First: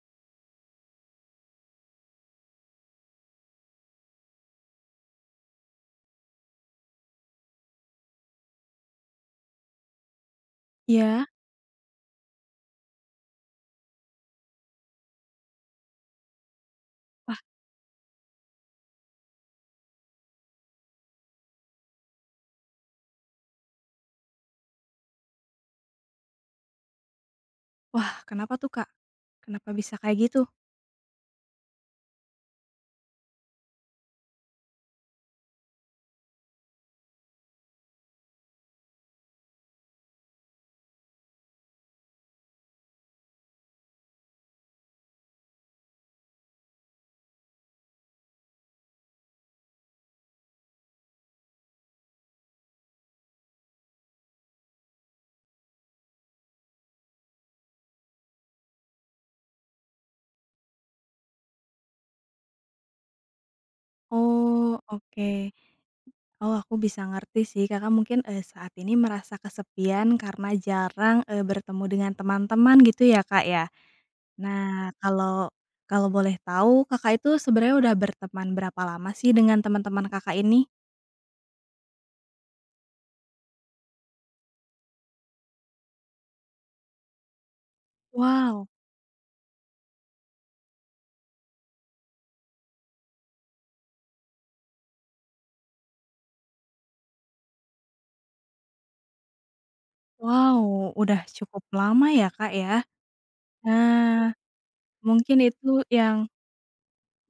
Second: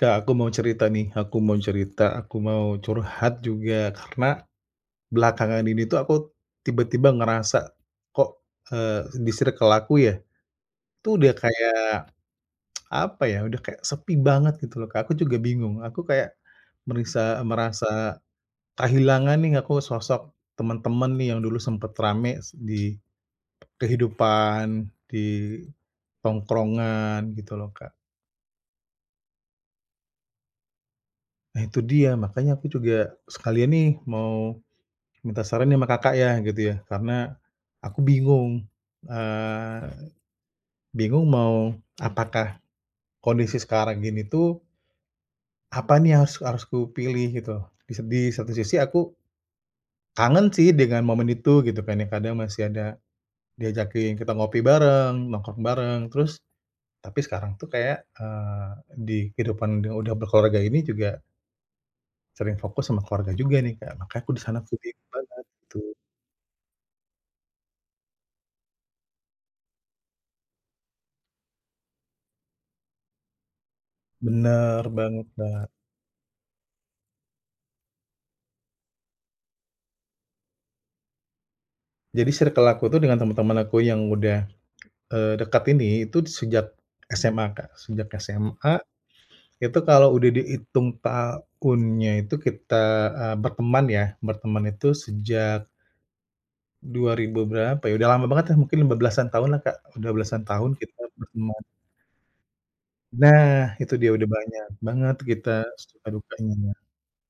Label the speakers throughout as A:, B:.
A: Kak, aku mau cerita nih, aku mau cerita, aku mau curhat juga, karena belakangan ini tuh aku tiba-tiba ngerasa kok, eee, di circle aku ya, tuh
B: Iya.
A: udah kayak apa ya, udah kayak sepi banget, gitu loh Kak. Aku juga bingung, aku kayak,
B: Wah.
A: merisa merasa kehilangan nih aku, sosok temen-temen nih yang dulu sempat ramai di kehidupan, di tongkrongan, gitu loh Kak.
B: Wah, kenapa tuh Kak? Kenapa bisa kayak gitu?
A: Nah itu dia, makanya aku juga sekalian nih mau minta saran nih sama Kakak ya, gitu ya, karena aku bingung, eee, bingung mau apakah, kondisi sekarang ini tuh apa nih yang harus harus kupilih, gitu. Di se di satu sisi aku kangen sih dengan momen itu, gitu kan ya, kadang masih ada diajakin kita ngopi bareng, nongkrong bareng, terus tapi sekarang tuh kayak, eee, di kehidupan yang udah berkeluarga ini juga Sering fokus sama keluarga juga nih, Kak, makanya aku di sana tuh
B: Oh,
A: bingung banget
B: oke.
A: gitu.
B: Oh, aku bisa ngerti sih. Kakak mungkin, eee, saat ini merasa kesepian karena jarang, eee, bertemu dengan teman-teman, gitu ya Kak ya?
A: Bener
B: Nah,
A: banget
B: kalau
A: Mbak.
B: kalau boleh tahu, Kakak itu sebenarnya udah berteman berapa lama sih dengan teman-teman Kakak ini?
A: Jadi circle aku tuh dengan temen-temen aku yang udah, eee, dekat ini itu sejak SMA Kak. Sejak
B: Wow.
A: SMA, itu kalau udah dihitung tahunnya itu kita, eee, berteman ya, berteman itu sejak dua ribu berapa ya, udah lama bangetlah, mungkin 15-an tahunlah, Kak. Udah belasan tahun
B: Wow,
A: kita
B: udah cukup
A: berteman.
B: lama ya Kak ya.
A: Nah, itu dia, udah
B: Nah,
A: banyak banget
B: mungkin
A: kita
B: itu
A: suka
B: yang
A: dukanya ya.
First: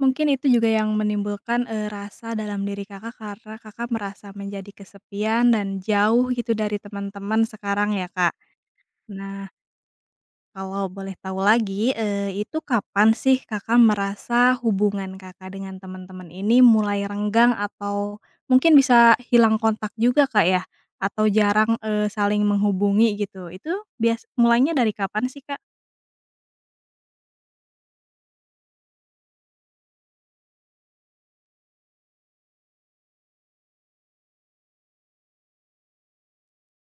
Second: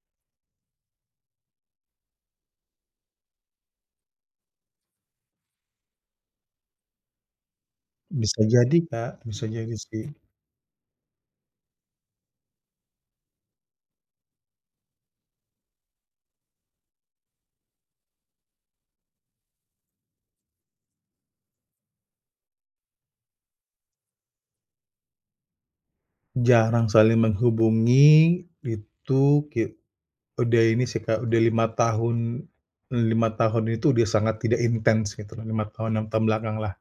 B: Mungkin itu juga yang menimbulkan, eee, rasa dalam diri Kakak karena Kakak merasa menjadi kesepian dan jauh, gitu, dari teman-teman sekarang ya, Kak.
A: Bisa jadi Kak,
B: Nah
A: bisa jadi sih.
B: kalau boleh tahu lagi, eee, itu kapan sih Kakak merasa hubungan Kakak dengan teman-teman ini mulai renggang atau, mungkin bisa hilang kontak juga Kak ya, atau jarang, eee, saling menghubungi, gitu, itu bias mulainya dari kapan sih, Kak?
A: Jarang saling menghubungi itu ki udah ini sih, Kak, udah 5 tahun 5 tahun ini tuh udah sangat tidak intens gitu loh, 5 tahun, 6 tahun belakanglah,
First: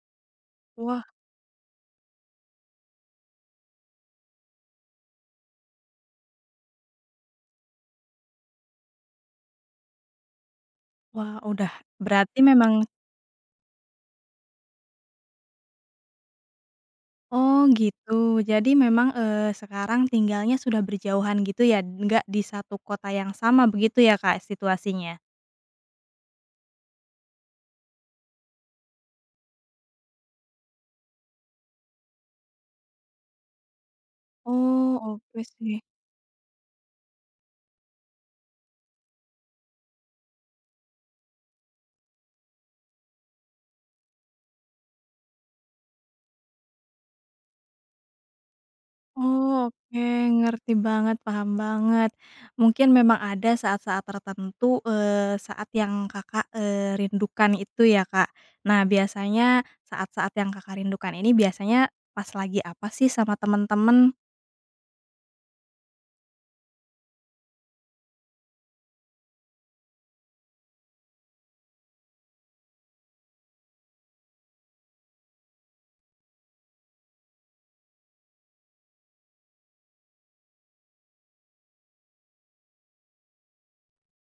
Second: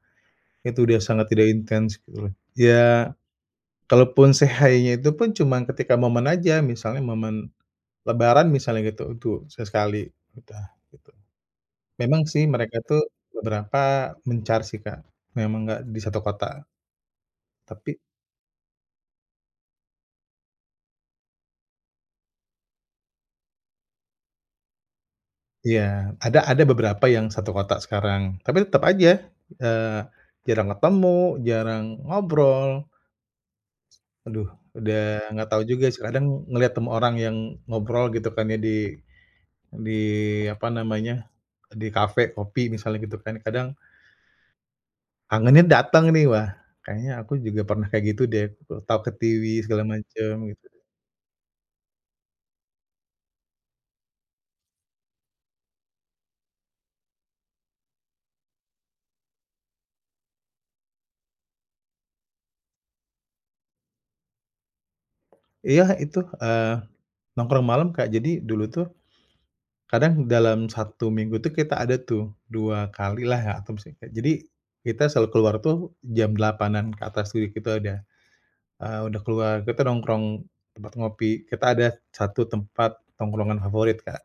A: itu udah
B: Wah.
A: sangat tidak intens gitu loh, iya, kalaupun say hi-nya itu pun cuma ketika momen aja, misalnya momen lebaran misalnya gitu. Itu sesekali udah gitu.
B: Wah, udah
A: Memang
B: berarti
A: sih mereka
B: memang
A: tuh beberapa mencar sih, Kak. Memang gak di satu kota.
B: Oh,
A: Tapi
B: gitu. Jadi memang, eee, sekarang tinggalnya sudah berjauhan gitu ya, enggak di satu kota yang sama begitu ya, Kak, situasinya?
A: Iya. Ada ada beberapa yang satu kota sekarang, tapi tetap aja, eee, jarang ketemu, jarang ngobrol. Aduh
B: Oh,
A: udah
B: oke
A: gak tahu
B: sih.
A: juga sih. Kadang ngelihat temu orang yang ngobrol gitu kan ya di di, apa namanya, di kafe kopi misalnya gitu kan, kadang kangennya datang nih, "Wah, kayaknya aku juga pernah kayak gitu deh, aku ketawa-ketiwi
B: Oh,
A: segala
B: oke
A: macam." Gitu.
B: ngerti banget, paham banget. Mungkin memang ada saat-saat tertentu, eee, saat yang Kakak, eee, rindukan itu ya, Kak. Nah biasanya saat-saat yang Kakak rindukan ini biasanya pas lagi apa sih sama teman-teman?
A: Iya, itu, eee, nongkrong malam, Kak. Jadi, dulu tuh kadang dalam 1 minggu tuh kita ada tuh, 2 kalilah ya atau misalkan jadi, kita selalu keluar tuh jam 20:00-an ke atas, jadi kita udah, eee, udah keluar, kita nongkrong tempat ngopi. Kita ada 1 tempat tongkrongan favorit, Kak.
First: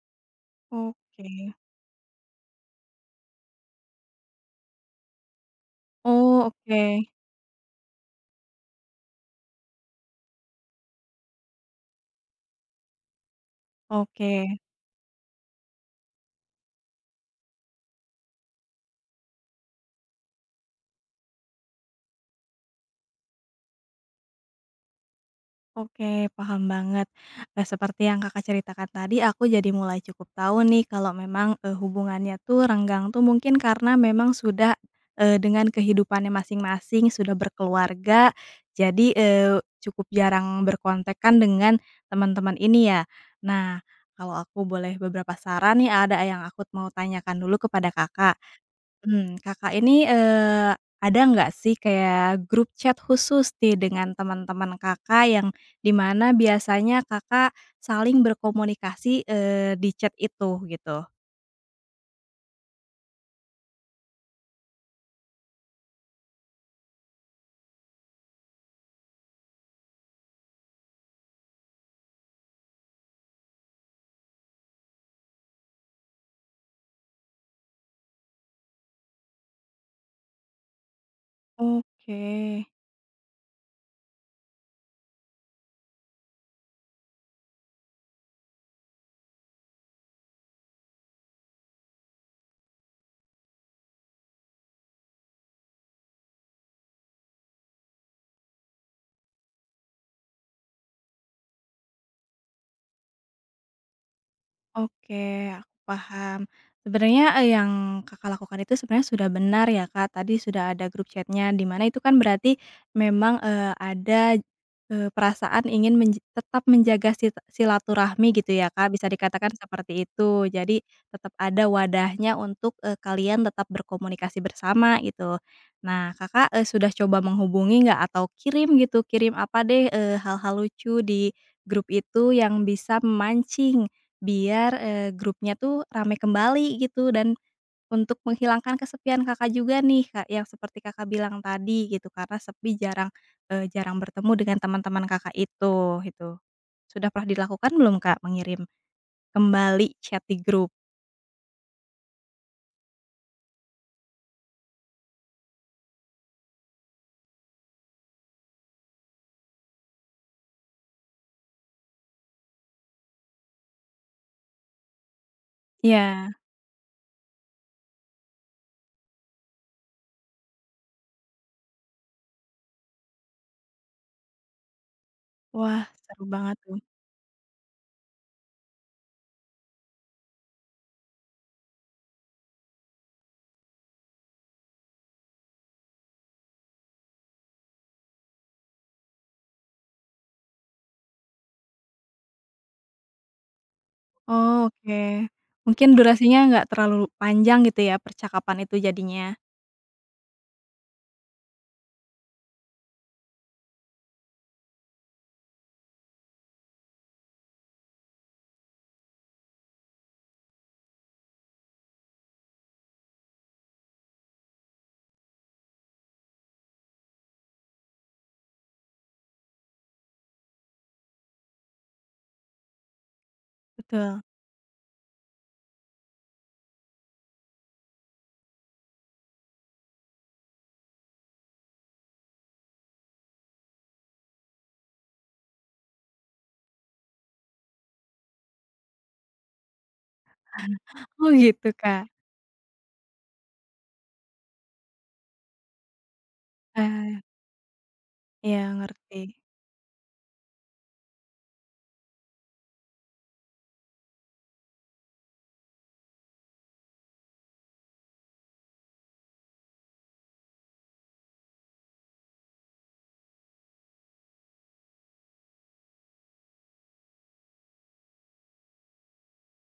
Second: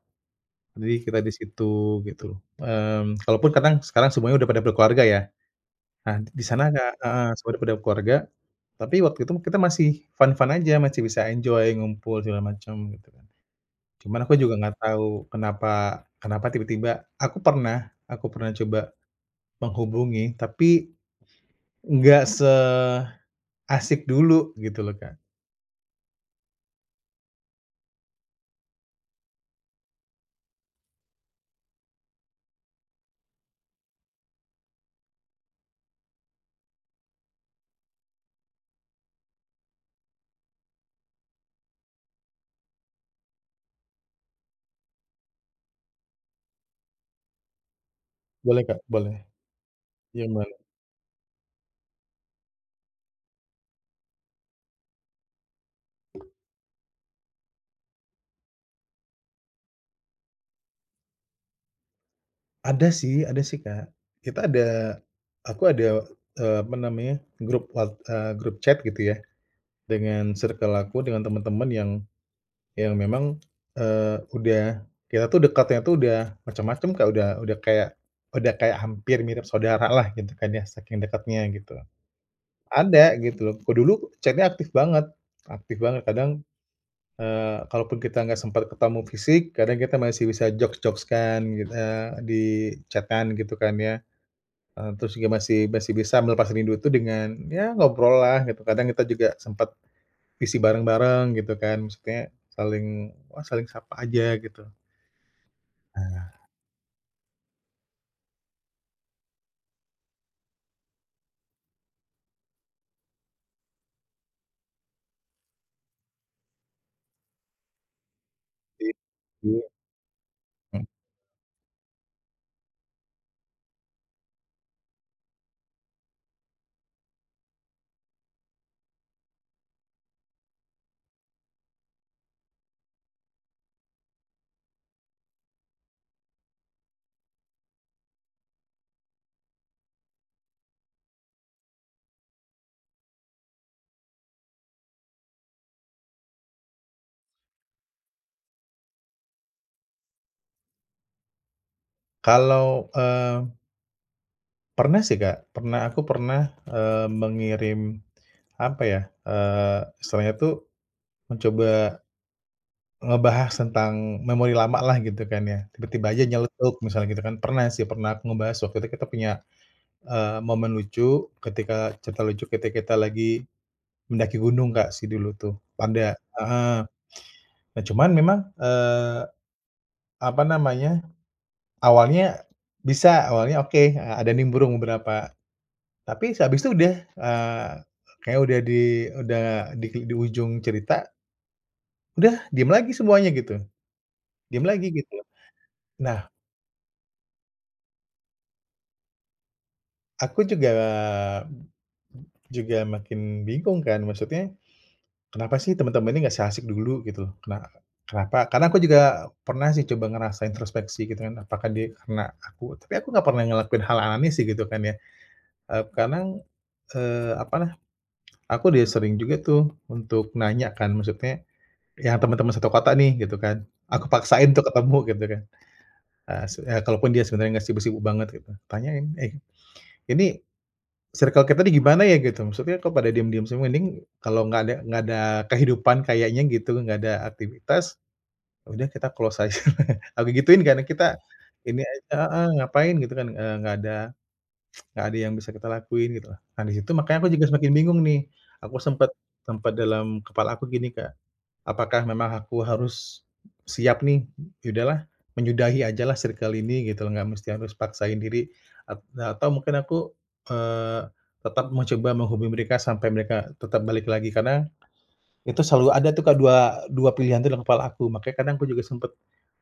A: Jadi kita di
B: Oke.
A: situ, gitu. Mmm, kalaupun kadang sekarang semuanya udah pada berkeluarga, ya. Nah, di
B: Oh,
A: sana, Kak
B: oke.
A: heeh, semua udah pada berkeluarga, tapi waktu itu mah kita masih fun-fun aja, masih bisa enjoy ngumpul segala macam, gitu kan. Cuman aku
B: Oke.
A: juga gak tahu kenapa kenapa tiba-tiba aku pernah aku pernah coba menghubungi, tapi nggak seasik dulu, gitu loh Kak.
B: Oke, paham banget. Nah, seperti yang Kakak ceritakan tadi, aku jadi mulai cukup tahu nih, kalau memang, eee, hubungannya tuh renggang tuh mungkin karena memang sudah, eee, dengan kehidupannya masing-masing, sudah berkeluarga, jadi, eee, cukup jarang berkontakan dengan teman-teman ini, ya. Nah, kalau aku boleh beberapa saran nih, ada yang aku mau tanyakan dulu kepada Kakak.
A: Boleh kak, boleh.
B: Mmm, Kakak ini,
A: Iya [unintelligible]
B: eee, ada enggak sih kayak grup chat khusus nih dengan teman-teman Kakak yang di mana biasanya Kakak saling berkomunikasi, eee, di chat itu, gitu?
A: Ada sih ada sih Kak. Kita ada aku ada, eee, apa namanya grup wat eee, grup chat gitu ya dengan circle aku dengan temen-temen yang, yang memang, eee, udah kita tuh dekatnya tuh udah macam-macam Kak. Udah udah kayak udah kayak hampir mirip saudara lah gitu kan ya saking dekatnya gitu.
B: Oke.
A: Ada gitu loh. Kalau dulu chat-nya aktif banget aktif banget. Kadang, eee, kalaupun kita enggak sempat ketemu fisik kadang kita masih bisa jokes-jokes kan gitu, eee, di chat-an gitu kan ya. Eee, terus juga masih masih bisa melepas rindu itu dengan ya ngobrol lah gitu. Kadang kita juga sempat, VC bareng-bareng gitu kan. Maksudnya saling, saling sapa aja gitu.
B: Oke, aku
A: Ah.
B: paham. Sebenarnya, e yang Kakak lakukan itu sebenarnya sudah benar ya Kak tadi sudah ada grup chat-nya di mana itu kan berarti memang, eee, ada eee, perasaan ingin menj tetap menjaga si silaturahmi gitu ya
A: I
B: Kak bisa dikatakan
A: iya.
B: seperti itu. Jadi
A: Mhm.
B: tetap ada wadahnya untuk, eee, kalian tetap berkomunikasi bersama gitu. Nah Kakak, eee, sudah coba menghubungi enggak atau kirim gitu kirim apa deh, eee, hal-hal lucu di grup itu yang bisa memancing biar, eee, grupnya tuh ramai kembali gitu dan, untuk menghilangkan kesepian Kakak juga nih Kak yang seperti Kakak bilang tadi gitu karena sepi jarang, eee, jarang bertemu dengan teman-teman Kakak itu, itu. Sudah pernah dilakukan belum Kak, mengirim kembali chat di grup?
A: Kalau, eee Pernah sih, Kak. Pernah, aku pernah, eee, mengirim, apa ya, eee, istilahnya tuh mencoba ngebahas tentang memori lama lah, gitu kan, ya. Tiba-tiba aja
B: Iya.
A: nyeletuk, misalnya gitu kan. Pernah sih, pernah, aku ngebahas waktu itu kita punya, eee, momen lucu ketika cerita lucu, kita-kita lagi mendaki gunung, Kak, sih dulu tuh.
B: Wah,
A: Panda
B: seru banget,
A: heeh,
B: tuh.
A: nah, cuman memang, eee, apa namanya, awalnya bisa, awalnya oke, a ada nimbrung beberapa, tapi sehabis itu udah, eee, kayaknya udah di udah di ujung cerita udah, diem lagi semuanya, gitu. Diem
B: Oh,
A: lagi,
B: oke,
A: gitu.
B: mungkin
A: Nah
B: durasinya enggak terlalu panjang gitu ya, percakapan itu jadinya.
A: aku juga mmm mmm, juga makin bingung kan, maksudnya, "Kenapa sih temen-temen ini enggak seasyik dulu gitu, kena kenapa?" Karena aku juga pernah sih coba ngerasain introspeksi, gitu kan, apakah dia karena aku, tapi aku enggak pernah ngelakuin hal aneh sih, gitu kan, ya. Eee, kadang, eee, apalah aku udah sering juga tuh untuk nanya kan maksudnya ya temen-temen satu kota nih, gitu kan, aku
B: Betul.
A: paksain untuk ketemu, gitu kan. Eee, s kalaupun dia sebenarnya enggak sibuk-sibuk banget, gitu. Tanyain, "Eh, ini circle kita nih, gimana ya gitu, maksudnya kok pada diem-diem semua, mending kalau enggak ada enggak ada kehidupan kayaknya gitu, enggak ada aktivitas, ya udah kita close aja". Aku gituin, karena kita
B: Oh, gitu,
A: ini
B: Kak.
A: aja heeh, ngapain gitu kan, e enggak ada enggak ada yang bisa kita lakuin, gitu loh. Nah, di situ makanya
B: Eee.
A: aku juga semakin bingung, nih,
B: Iya,
A: aku sempat
B: ngerti.
A: sempat dalam kepala aku gini, Kak "Apakah memang aku harus siap nih, e ya udahlah, menyudahi aja lah circle ini, gitu loh, gak mesti aku harus paksain diri at atau mungkin aku, eee, tetap mau coba menghubungi mereka sampai mereka tetap balik lagi" karena itu selalu ada tuh, Kak, dua dua pilihan di dalam kepala aku, makanya kadang aku juga sempat,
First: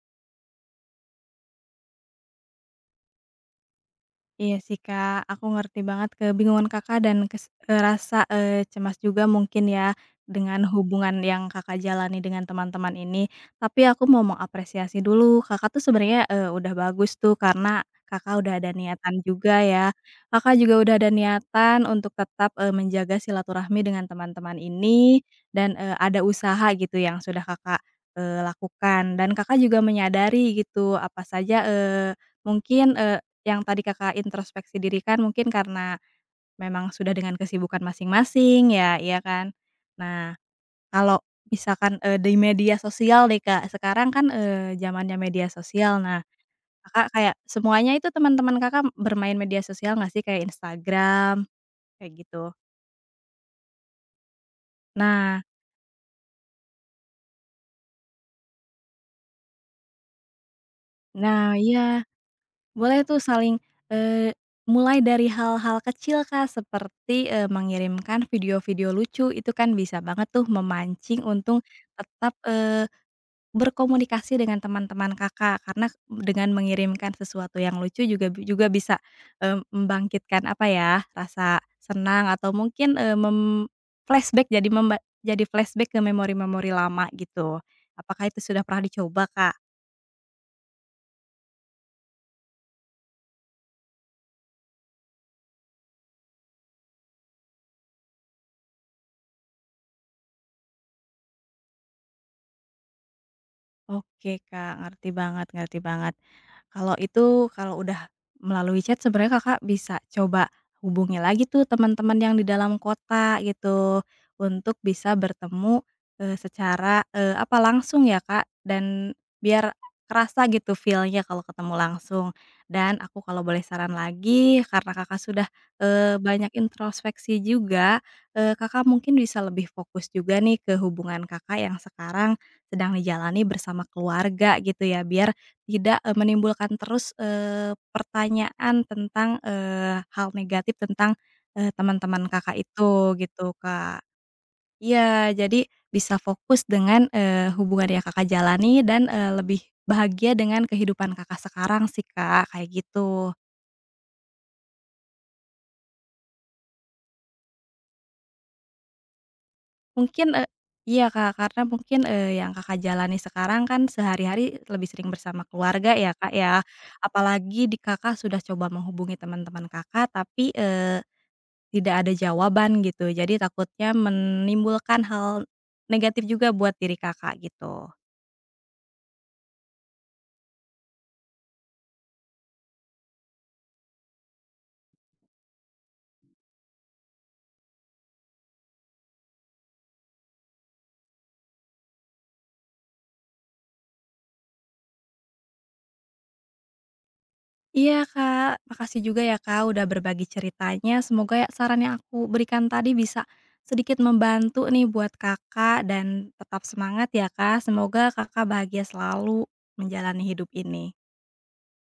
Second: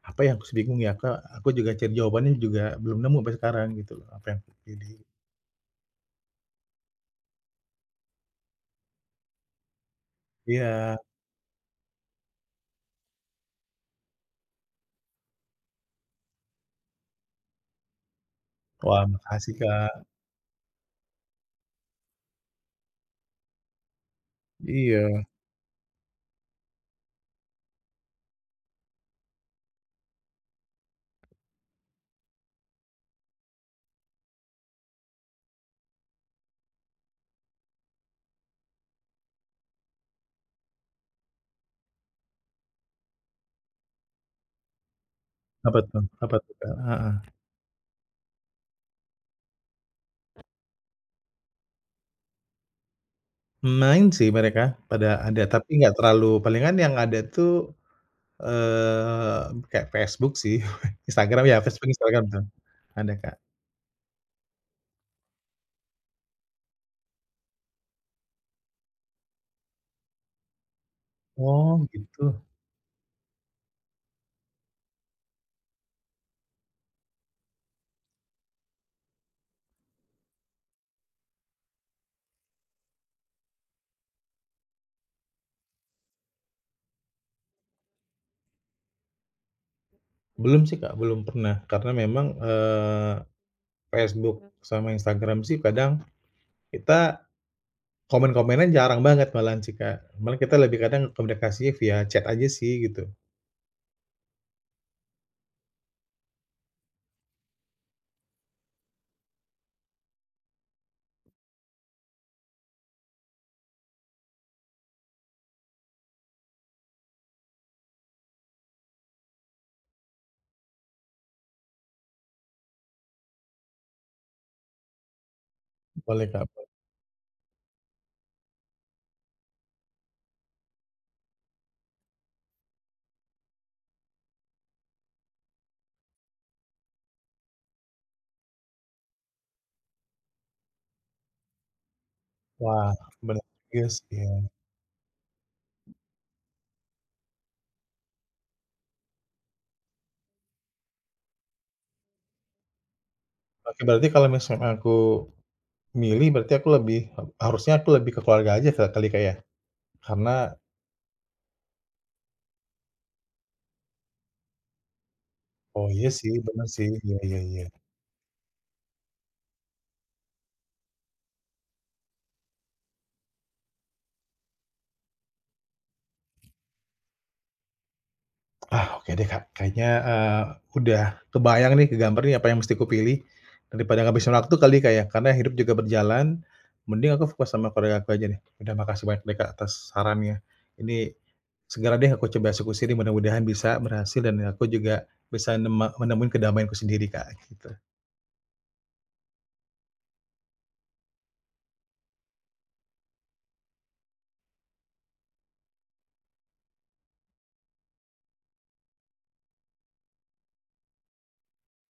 A: apa ya, aku bingung ya Kak, aku juga cari jawabannya juga belum nemu sampai sekarang, gitu loh, apa yang aku
B: Iya sih,
A: pilih.
B: Kak, aku ngerti banget kebingungan Kakak dan kes eee, rasa, eee, cemas juga mungkin ya, dengan
A: Iya.
B: hubungan yang Kakak jalani dengan teman-teman ini. Tapi aku mau mengapresiasi dulu, Kakak tuh sebenarnya, eee, udah bagus tuh, karena Kakak udah ada
A: Wah,
B: niatan
A: makasih,
B: juga, ya.
A: Kak.
B: Kakak juga udah ada niatan untuk tetap, eee, menjaga silaturahmi dengan teman-teman ini
A: Iya.
B: dan, eee, ada usaha gitu yang sudah Kakak, eee, lakukan. Dan Kakak juga menyadari gitu, apa saja, eee, mungkin, eee, yang tadi Kakak introspeksi diri kan, mungkin karena memang sudah dengan kesibukan masing-masing ya, ya kan? Nah, kalau misalkan, eee, di media sosial nih, Kak, sekarang kan, eee, zamannya media
A: Apa tuh
B: sosial, nah,
A: apa tuh, Kak?
B: Kakak
A: Heeh.
B: kayak semuanya itu teman-teman Kakak bermain media sosial enggak sih, kayak Instagram, kayak gitu?
A: Main sih, mereka pada
B: Nah.
A: ada tapi gak terlalu palingan yang ada tuh, eee, kayak Facebook sih, Instagram
B: Nah
A: ya, Facebook,
B: iya,
A: Instagram tuh,
B: boleh
A: ada
B: tuh
A: Kak.
B: saling, eee, mulai dari hal-hal kecil, Kak, seperti, eee, mengirimkan video-video lucu itu kan bisa banget tuh memancing untung
A: Oh,
B: tetap,
A: gitu.
B: eee, berkomunikasi dengan teman-teman Kakak. Karena dengan mengirimkan sesuatu yang lucu juga juga bisa, eee, membangkitkan apa ya rasa senang atau mungkin, eee, mem-flashback jadi memba jadi flashback ke memori-memori lama gitu. Apakah itu sudah pernah dicoba, Kak?
A: Belum sih, Kak, belum pernah, karena memang, eee, Facebook sama Instagram sih, kadang kita komen-komenan jarang banget malahan sih, Kak. Malah kita lebih kadang komunikasinya via chat aja sih, gitu.
B: Oke, Kak, ngerti banget ngerti banget. Kalau itu kalau udah melalui chat sebenarnya Kakak bisa coba hubungi lagi tuh teman-teman yang di dalam kota gitu untuk bisa bertemu, eee, secara, eee, apa langsung ya, Kak, dan biar kerasa gitu feel-nya kalau ketemu langsung. Dan aku kalau boleh saran lagi karena Kakak sudah, eee,
A: Boleh, Kak.
B: banyak
A: Apa?
B: introspeksi juga, eee, Kakak mungkin bisa lebih fokus juga nih ke hubungan Kakak yang sekarang sedang dijalani bersama keluarga gitu ya. Biar tidak, eee, menimbulkan terus, eee, pertanyaan tentang, eee, hal negatif tentang, eee, teman-teman Kakak
A: Wah,
B: itu
A: bener
B: gitu,
A: juga
B: Kak.
A: sih, ya.
B: Iya, jadi bisa fokus dengan, eee, hubungan yang Kakak jalani dan, eee, lebih bahagia dengan kehidupan Kakak sekarang sih, Kak, kayak gitu.
A: Oke berarti kalau misalkan aku milih, berarti aku lebih harusnya aku lebih ke keluarga aja ke kali Kak, ya?
B: Mungkin, e
A: Karena
B: iya, Kak, karena mungkin, eee, yang Kakak jalani sekarang kan sehari-hari lebih sering bersama
A: Oh,
B: keluarga
A: iya
B: ya, Kak,
A: sih,
B: ya?
A: bener sih, iya iya
B: Apalagi
A: iya.
B: di Kakak sudah coba menghubungi teman-teman Kakak tapi, eee, tidak ada jawaban gitu jadi takutnya menimbulkan hal negatif juga buat diri Kakak gitu.
A: Ah, oke deh, Kak, kayaknya, eee, udah kebayang nih ke gambar nih apa yang mesti kupilih daripada ngabisin waktu kali, Kak, ya? Karena hidup juga berjalan mending aku fokus sama keluarga aku aja deh. Udah makasih banyak deh, Kak, atas sarannya. Ini, segera deh aku coba eksekusi nih mudah-mudahan bisa berhasil dan aku juga bisa nema menemui kedamaianku sendiri Kak, gitu.
B: Iya, Kak, makasih juga ya, Kak, udah berbagi ceritanya semoga ya saran yang aku berikan tadi bisa sedikit membantu nih buat Kakak, dan tetap semangat ya Kak, semoga Kakak bahagia selalu menjalani hidup ini.